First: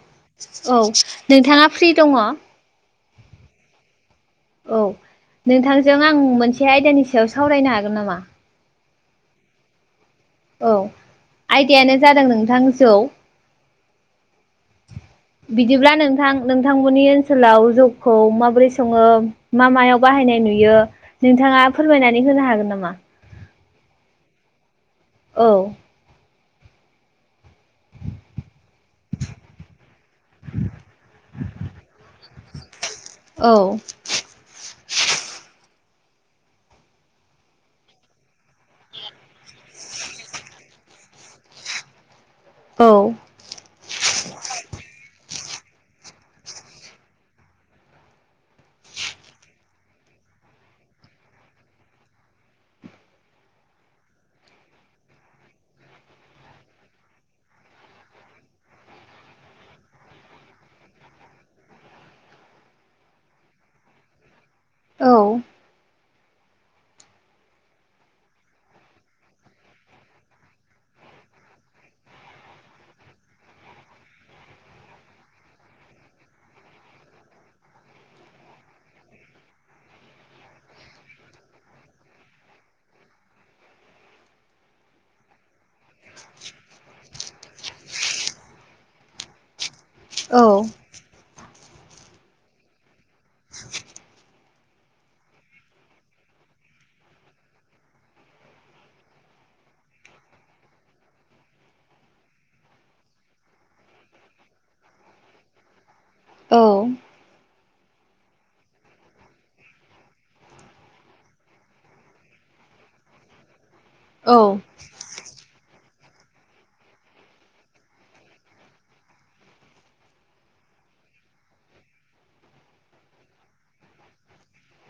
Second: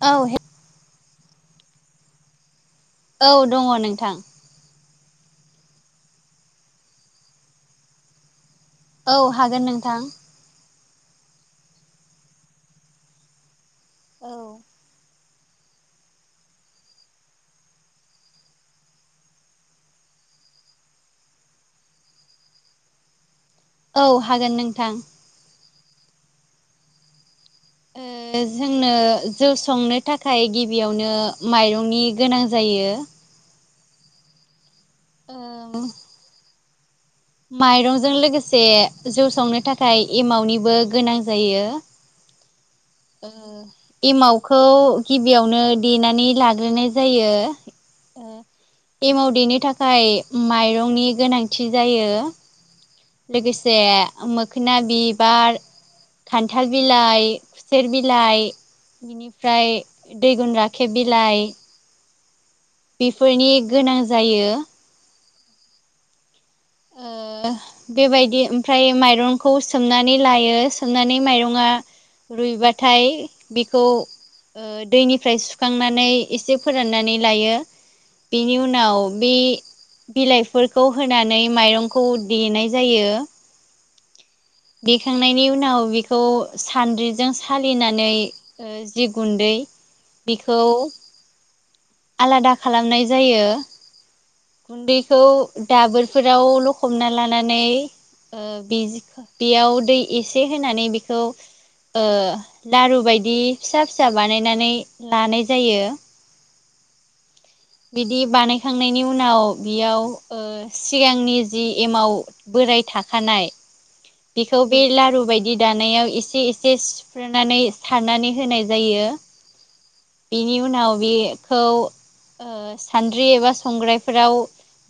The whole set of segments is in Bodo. औ औ नोंथाङा फ्रि दङ औ दङ नोंथां औ नोंथांजों आं मोनसे आयदानि सायाव सावरायनो हागोन नामा औ हागोन नोंथां औ आयदायानो जादों नोंथां जौ औ बिदिब्ला नोंथां नोंथांमोननि ओनसोलाव जौखौ माबोरै सङो मा मायाव बा बाहायनाय नुयो नोंथाङा फोरमायनानै होनो हागोन नामा औ हागोन नोंथां औ ओ जोंनो जौ संनो थाखाय गिबियावनो माइरंनि गोनां जायो औ औ माइरंजों लोगोसे जौ संनो थाखाय एमावनिबो गोनां जायो [inaudible] ओ एमावखौ गि बियावनो देनानै लाग्रोनाय जायो एमाव देनो थाखाय माइरंनि गोनांथि जायो लोगोसे मोखोना बिबार खान्थाल बिलाइ खुसेर बिलाइ बिनिफ्राय दैगुन राखेब बिलाइ बेफोरनि गोनां जायो औ ओ बेबायदि ओमफ्राय माइरंखौ सोमनानै लायो सोमनानै माइरंङा रुइबाथाय बेखौ ओ दैनिफ्राय सुखांनानै एसे फोराननानै लायो बेनि उनाव बे बिलाइफोरखौ होनानै माइरंखौ देनाय जायो देखांनायनि उनाव बेखौ सान्द्रिजों सालिनानै जि गुन्दै [inaudible] औ आलादा खालामनाय जायो। गुन्दैखौ दाबोरफोराव लखबना लानानै ओ [inaudible] बेयाव दै एसे होनानै बेखौ ओ लारु बायदि फिसा फिसा बानायनानै लानाय जायो। औ बिदि बानायखांनायनि उनाव बियाव ओ सिगांनि जि एमाव बो राय थाखानाय औ बेखौ बे लारू बायदि दानायाव एसे एसे सिुफ्रनानै सारनानै होनाय जायो। बेनि उनाव बिखौ सान्द्रि एबा संग्रायफोराव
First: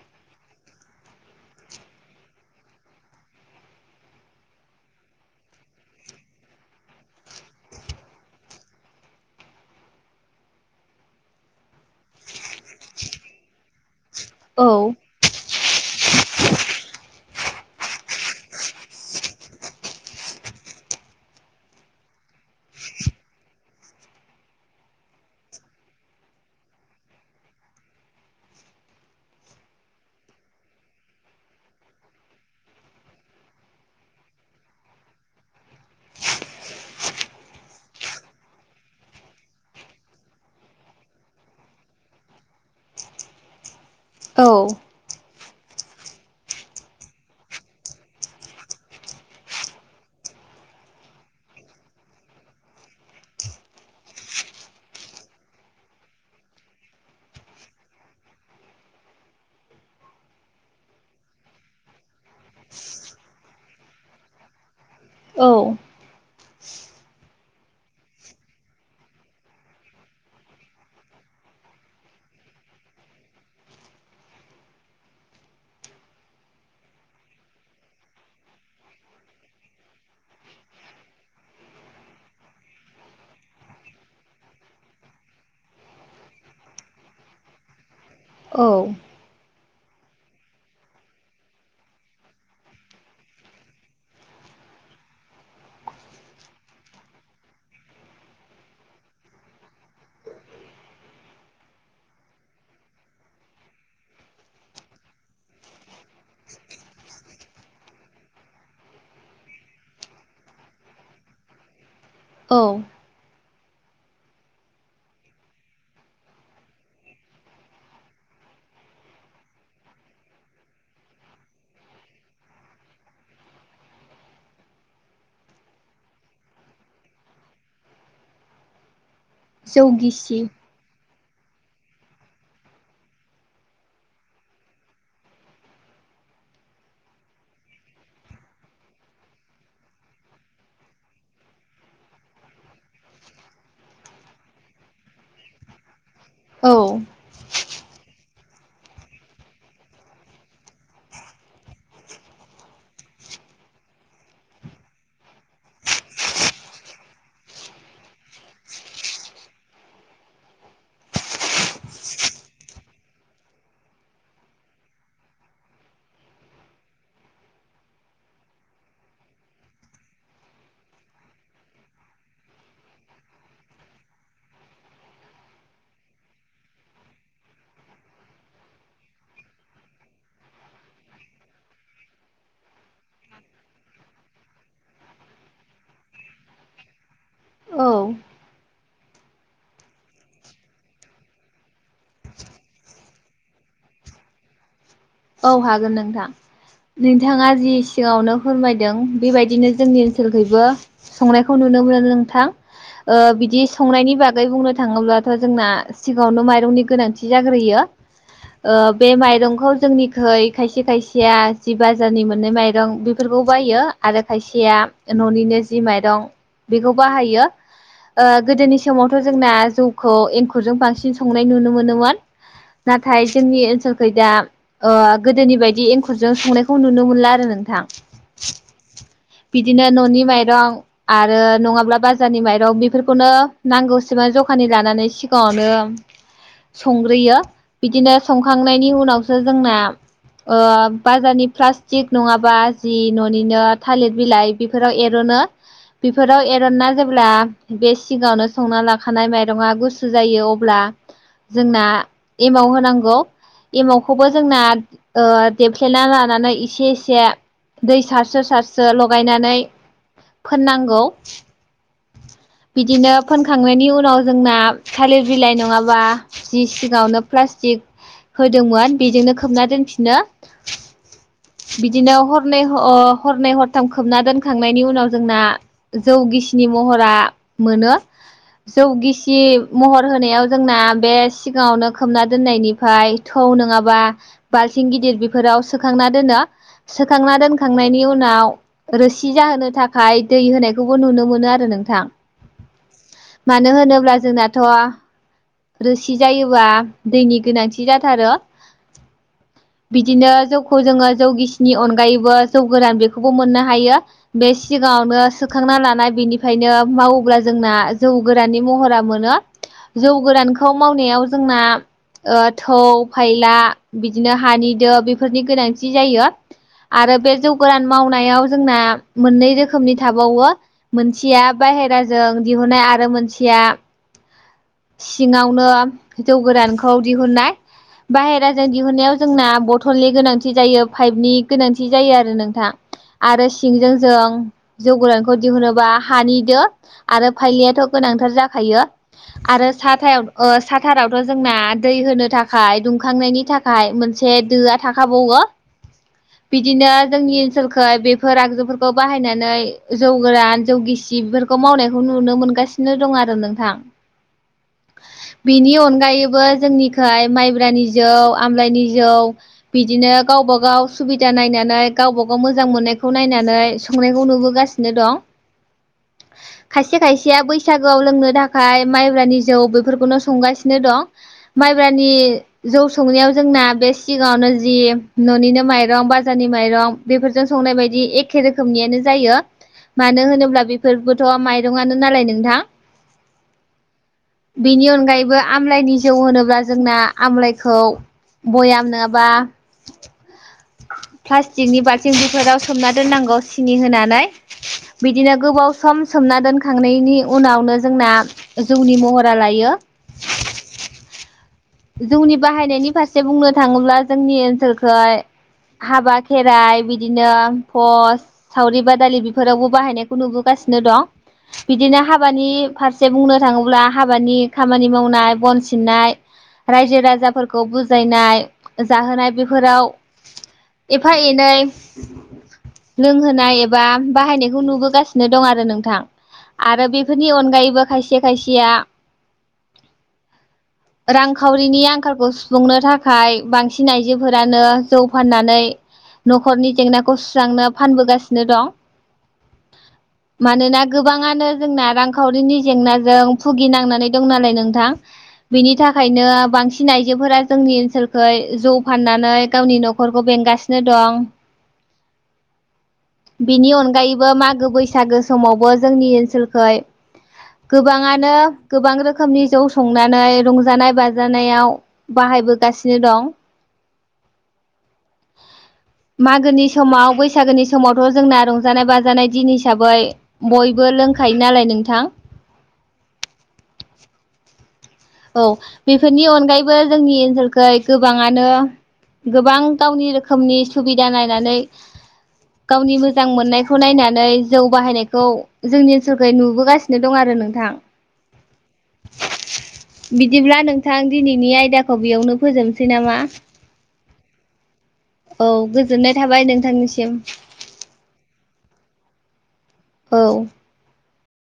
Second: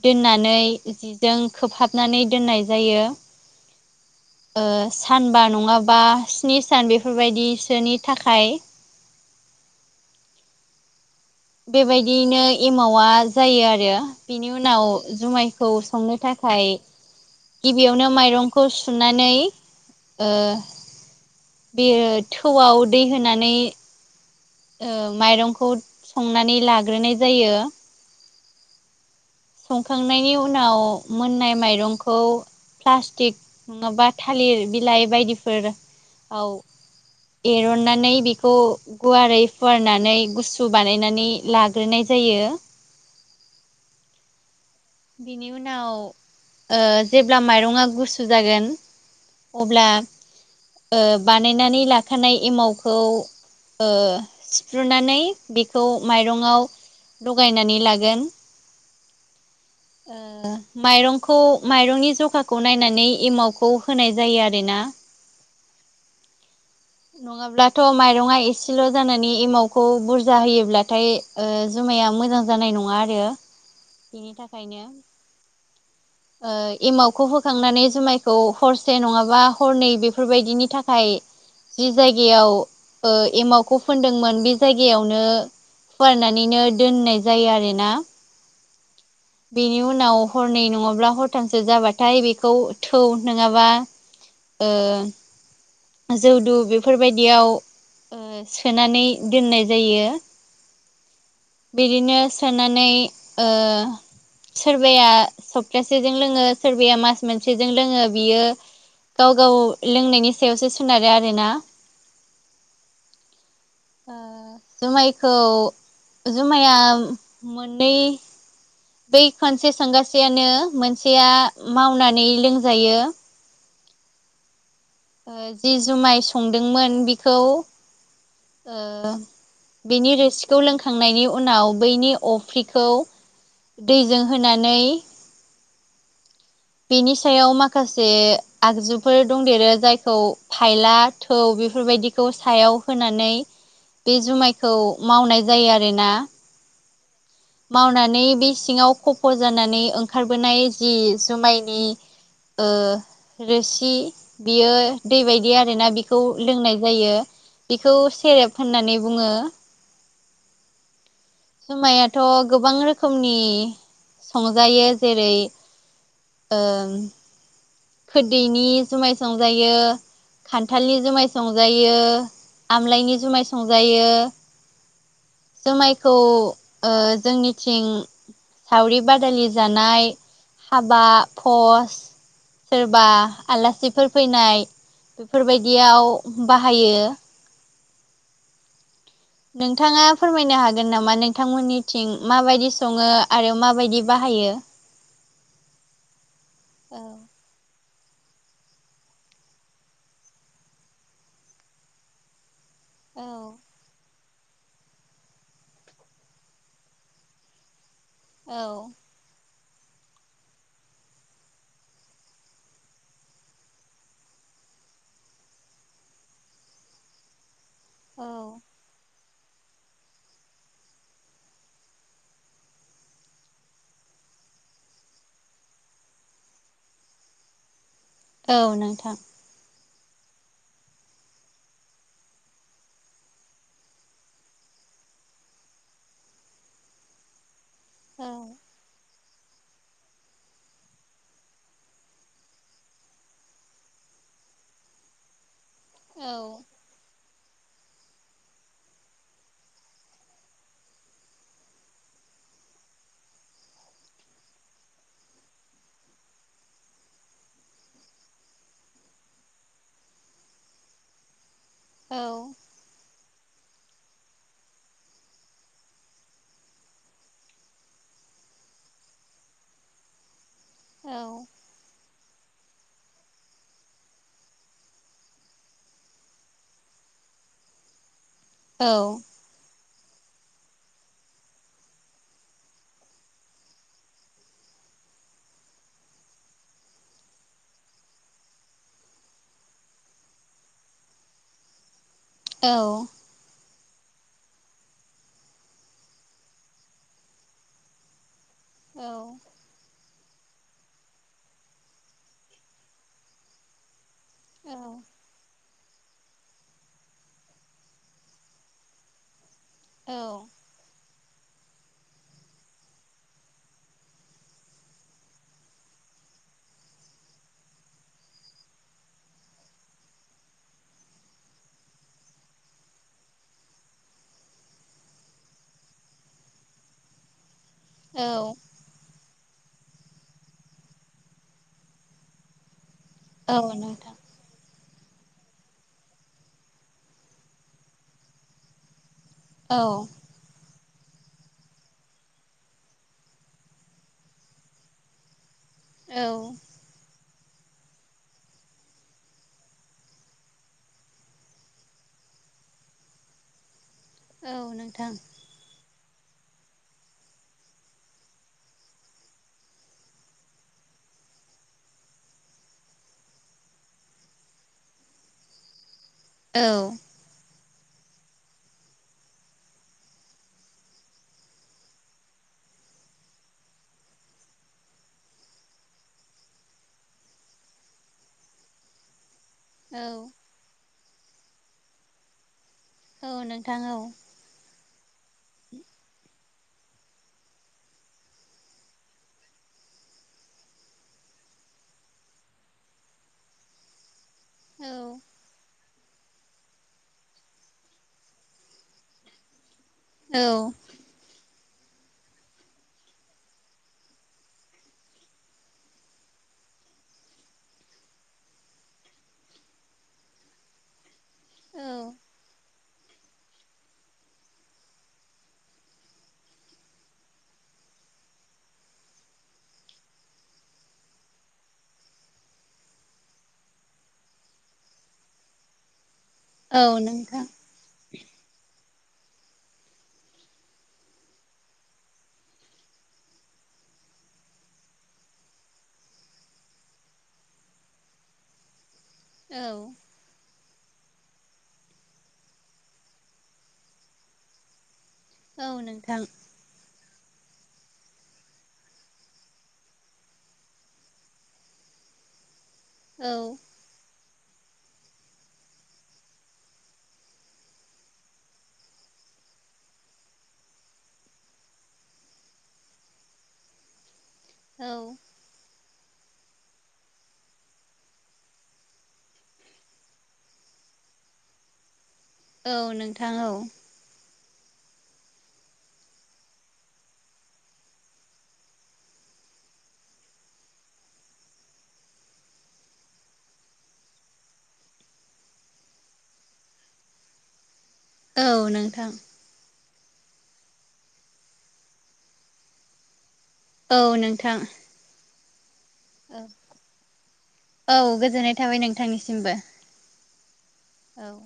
दोननानै जिजों खोबहाबनानै दोननाय जायो ओ सानबा नङाबा स्नि सान बेफोर बायदिसोनि थाखाय [inaudible] बेबायदियैनो एमावा जायो आरो बेनि उनाव जुमाय खौ संनो थाखाय गिबियावनो माइरंखौ सुनानै बे ओ थौआव दै होनानै ओ माइरंखौ संनानै लाग्रोनाय जायो। संखांनायनि उनाव मोननाय माइरंखौ प्लास्टिक नङाबा थालिर बिलाइ बायदिफोराव एरननानै बेखौ गुवारै फुवारनानै गुसु बानायनानै लाग्रोनाय जायो औ बिनि उनाव ओ जेब्ला माइरङा गुसु जागोन अब्ला ओ बानायनानै लाखानाय एमावखौ ओ सिफ्रुनानै बेखौ माइरंआव लगायनानै लागोन [inaudible] ओ माइरंखौ माइरंनि जखाखौ नायनानै एमावखौ होनाय जायो आरोना। औ नङाब्लाथ' माइरङा एसेल' जानानै एमावखौ बुरजा होयोब्लाथाय ओ जो माया मोजां जानाय नङा आरो बिनि थाखायनो ओ एमावखौ होखांनानै जुमायखौ हरसे नङाबा हरनै बेफोर बायदिनि थाखाय जि जायगायाव ओ एमावखौ फोनदोंमोन बे जायगायावनो फवारनानैनो दोननाय जायो आरोना। औ बेनि उनाव हरनै नङा ब्ला हरथामसो जाबाथाय बेखौ थौ नोङाबा ओ जौ दु बेफोर बायदियाव ओ सोनानै दोननाय जायो। बिदिनो सोनानै ओ सोरबाया सप्तासेजों लोङो सोरबाया मास मोनसेजों लोङो बियो गाव गाव लोंनायनि सायावसो सोनारो आरोना। औ। ओ जुमायखौ जुमाया मोननै। बै खोनसे संगासेयानो मोनसेया मावनानै लोंजायो। जि जुमाय संदोंमोन बिखौ ओ जौ बिनि गिसि रोसिखौ लोंखांनायनि उ उनाव बैनि अफ्रिखौ दैजों होनानै [inaudible] बेनि सायाव माखासे आगजुफोर दंदेरो जायखौ फायला थौ बे बेफोरबायदिखौ सायाव होनानै बे जुमायखौ मावनाय जायो आरोना। औ। मावनानै बे सिङाव खफ' जानानै ओंखारबोनाय जि जुमायनि। रोसि बियो दै बायदि आरोना बिखौ लोंनाय जायो। बिखौ सेरेब होननानै बुङो। जुमायाथ' गोबां रोखोमनि संजायो जेरै। खोरदैनि जुमाय संजायो। खान्थालनि जुमाय संजायो आमलायनि जुमाय संजायो जुमायखौ जोंनिथिं। सावरि बादालि जानाय हाबा पस सोरबा आलासिफोर फैनाय बेफोरबायदियाव बाहायो। औ। नोंथाङा फोरमायनो हागोन नामा नोंथांमोननिथिं माबायदि सङो आरो माबायदि बाहाय। बाहायो। औ हागोन नोंथां औ नोंथाङा जि सिङावनो फोरमायदों बेबायदिनो जोंनि ओनसोलखैबो संनायखौ नुनो मोनो नोंथां बिदि संनायनि बागै आगै बुंनो थाङोब्लाथ' जोंना सिगाङावनो माइरंनि गोनांथि जाग्रोयो औ बे माइरंखौ जोंनिखै खायसे खायसेया जि बाजारनि मोननै माइरं बेफोरखौ बायो आरो खायसेया। न'निनो जि माइरं बेखौ बाहायो औ औ गोदोनि समाव जोंना जौखौ एंखुरजों बांसिन संनाय नुनो मोनोमोन। नाथाय जोंनि ओनसोलखै दा। गोदोनि बायदि एंखुरजों संनायखौ नुनो मोनला आरो नोंथां औ नोंथां। बिदिनो न'नि माइरं आरो नङाब्ला बाजारनि माइरं बेफोरखौनो नांगौसेबां जखानि लानानै सिगाङावनो संग्रोयो बिदिनो औ संखांनायनि उनाव जोंना बाजारनि प्लास्टिक नङाबा जि न'निनो थालिर बिलाइ बेफोराव एर'नो। औ बेफोराव एरनाना जेब्ला। बे सिगाङावनो संना लाखानाय माइरंआ गुसु जायो अब्ला जोंना एमाव होनांगौ एमाव खौबो जोंना देफ्लेना लानानै एसे एसे दै सारसो सारसो लगायनानै फोननांगौ। औ। बिदिनो फोनखांनायनि उनाव जोंना थालिर बिलाइ नङाबा जि सिगावनो प्लास्टिक होदोंमोन बेजोंनो खोबना दोनफिनो औ बिदिनो हरनै हरनै हरथाम खोबना दोनखांनायनि उनाव जोंना जौ गिसि। नि महरा मोनो औ जौ गिसि महर होनायाव जोंना बे सिगाङावनो खोमना दोननायनिफ्राय थौ नङाबा बाल्थिं। थिं गिदिर बेफोराव सोखांना दोनो सोखांना दोनखांनायनि उनाव रोसि जाहोनो थाखाय दै होनायखौबो नुनो मोनो आरो नोंथां औ मानो होनोब्ला जोंनाथ' रोसि जायोबा दैनि गोनांथि जाथारो औ बिदिनो जौखौ जोङो जौ गिसिनि अनगायैबो जौ गोरान बेखौबो मोननो हायो बे औ सिगाङावनो सोखांना ला बेनिफ्रायनो मावोब्ला जोंना जौ गोराननि महरा मोनो औ जौ गोरानखौ मावनायाव जोंना ओ थौ फायला बिदिनो हानि दो बेफोरनि गोनांथि जायो। आरो बे जौ गोरान मावनायाव जोंना मोननै रोखोमनि थाबावो मोनसेया बाहेराजों दिहुननाय आरो मोनसेया सिङावनो जौ गोदानखौ दिहुननाय औ बाहेराजों दिहुनायाव जोंना बथलनि गोनांथि जायो पाइपनि गोनांथि जायो आरो नोंथां आरो औ सिंजों नोंथां जों जौ गोरानखौ दिहुनोबा हानिदो आरो फाइलियाथ' गोनांथार जाखायो आरो औ साथायाव ओ साथारावथ' जोंना दै होनो थाखाय दुंखांनायनि थाखाय मोनसे दोआ थाखाबावो औ बिदिनो जोंनि ओनसोलखो बेफोर आगजुफोरखौ बाहायनानै जौ गोरान जौ गिसि बेफोरखौ मावनायखौ नुनो मोनो मोनगासिनो दं आरो नोंथां औ नोंथां जोंनिखाय माइब्रानि जौ आमलाइनि जौ बिदिनो गावबा गाव सुबिदा नायनानै गावबा गाव मोजां मोननायखौ नायनानै संनायखौ नुबोगासिनो दं। औ खायसे खायसेया बैसागोआव लोंनो थाखाय माइब्रानि जौ बेफोरखौनो संगासिनो दं माइब्रानि जौ संनायाव जोंना बे सिगाङावनो जि न'निनो माइरं बाजारनि माइरं बेफोरजों संनाय बायदि एखे रोखोमनि जायो औ मानो होनोब्ला बेफोरबोथ' माइरंनो नालाय नोंथां औ नोंथां औ बेनि अनगायैबो आमलाायनि जौ होनोब्ला जोंना आमलाइखौ बयाम नङाबा प्लास्टिकनि बाल्थिं बेफोराव सोमना दोननांगौ सिनि होनानै औ बिदिनो गोबाव सम सोमना दोनखांनायनि उनावनो जोंना जौनि महरा लायो। औ जौनि बाहायनायनि फारसे बुंनो थाङोब्ला जोंनि ओनसोलखै हाबा खेराइ बिदिनो पस सावरि बादालि बेफोरावबो बाहायनायखौ नुबोगा सिनो दं औ बिदिनो हाबानि फार से बुंनो थाङोब्ला हाबानि खामानि मावनाय बन सिननाय रायजो राजाफोरखौ बुजायनाय जाहोनाय बेफोराव एफा एनै लोंहोनाय एबा बाहायनायखौ नुबोगासिनो दं आरो नोंथां आरो औ बेफोरनि नोंथां अनगायैबो खायसे खायसेया रां खावरिनि आंखालखौ सुफुंनो थाखाय बांसिन आइजोफोरानो जौ फाननानै न'खरनि जेंनाखौ सुस्रांनो फानबोगासिनो दं। औ मानोना गोबाङानो जोंना रांखावरिनि जेंनाजों भुगिनांनानै दं नालाय नोंथां औ बिनि थाखायनो बांसिन आइजोफोरा जोंनि ओनसोलखै जौ फाननानै गावनि न'खरखौ बेंगासिनो दं। बिनि अनगायैबो मागो बैसागो समावबो जोंनि ओनसोलखै गोबाङानो गोबां रोखोमनि जौ संनानै रंजानाय बाजानायाव बा हायबोगासिनो दं औ मागोनि समाव बैसागोनि समावथ' जोंना रंजानाय बाजानाय दिन हिसाबै बय बो लोंखायो नालाय नोंथां औ नोंथां औ औ बेफोरनि अनगायैबो जोंनि ओनसोलखै गोबांङानो गोबां गावनि रोखोमनि सुबिदा नायनानै गावनि मोजां मोननायखौ नायनानै जौ बाहायनायखौ जोंनि ओनसोलखौ नुबोगासिनो दं आरो नोंथां औ नोंथां बिदिब्ला नोंथां दिनैनि आयदाखौ बेयावनो फोजोबनोसै नामा औ नोंथां औ गोजोननाय औ थाबाय नोंथांनिसिम औ गोजोननाय थाबाय नोंथांनिसिमबो औ औ